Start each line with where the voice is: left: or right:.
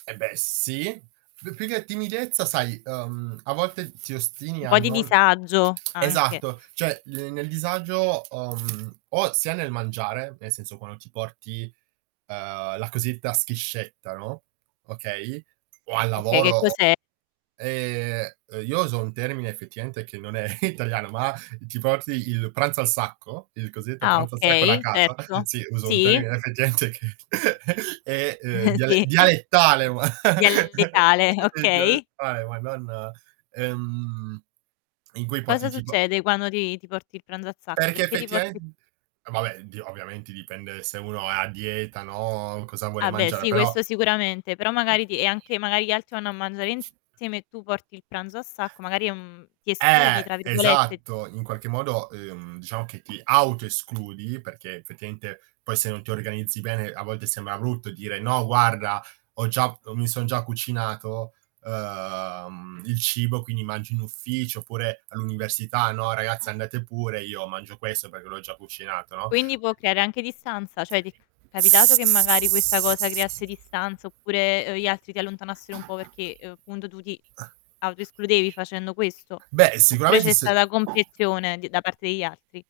right: Eh, beh, sì. P più che timidezza, sai, uhm, a volte ti ostini
left: Un po' di
right: hanno non
left: disagio, anche.
right: Esatto, cioè, ne nel disagio o mhmm, o sia nel mangiare, nel senso quando ti porti, uhm, la cosiddetta schiscetta, no, okay, o al
left: Okay,
right: lavoro
left: che
right: o
left: cos'è
right: Ehm, io uso un termine effettivamente che non è italiano, ma ti porti il pranzo al sacco, il cosiddetto
left: Ah,
right: pranzo al sacco da
left: okay,
right: casa,
left: certo.
right: sì, uso un
left: Sì.
right: termine effettivamente che è, uhm, dia
left: Sì.
right: dialettale ma
left: Dialettale,
right: Sì, è
left: okay.
right: dialettale ma non, ehm, in cui porti
left: Cosa
right: tipo
left: succede quando ti ti porti il pranzo a sacco?
right: Perché
left: Perché ti porti
right: effettivamen vabbè, oddio, ovviamente dipende se uno è a dieta, no, cosa vuole
left: Vabbè,
right: mangiare,
left: sì,
right: però
left: questo sicuramente. Però magari ti è anche magari gli altri vanno a mangiare insieme e tu porti il pranzo a sacco, magari, uhm, ti "escludi"
right: Eh,
left: tra virgolette?
right: esatto, in qualche modo, uhm, diciamo che ti autoescludi, perché effettivamente poi se non ti organizzi bene a volte sembra brutto dire: "No guarda ho già mi son già cucinato, uhm, il cibo, quindi mangio in ufficio." Oppure all'università: "No, ragazze andate pure, io mangio questo perché l'ho già cucinato." no?
left: Quindi, può creare anche distanza? Cioè, ti è capitato che magari questa cosa
right: S
left: creasse distanza oppure, uhm, gli altri ti allontanassero un po' perché, uhm, punto tu ti autoescludevi facendo questo?
right: Beh,
left: Oppure
right: sicuramente
left: c'è
right: s
left: stata comprensione di da parte degli altri?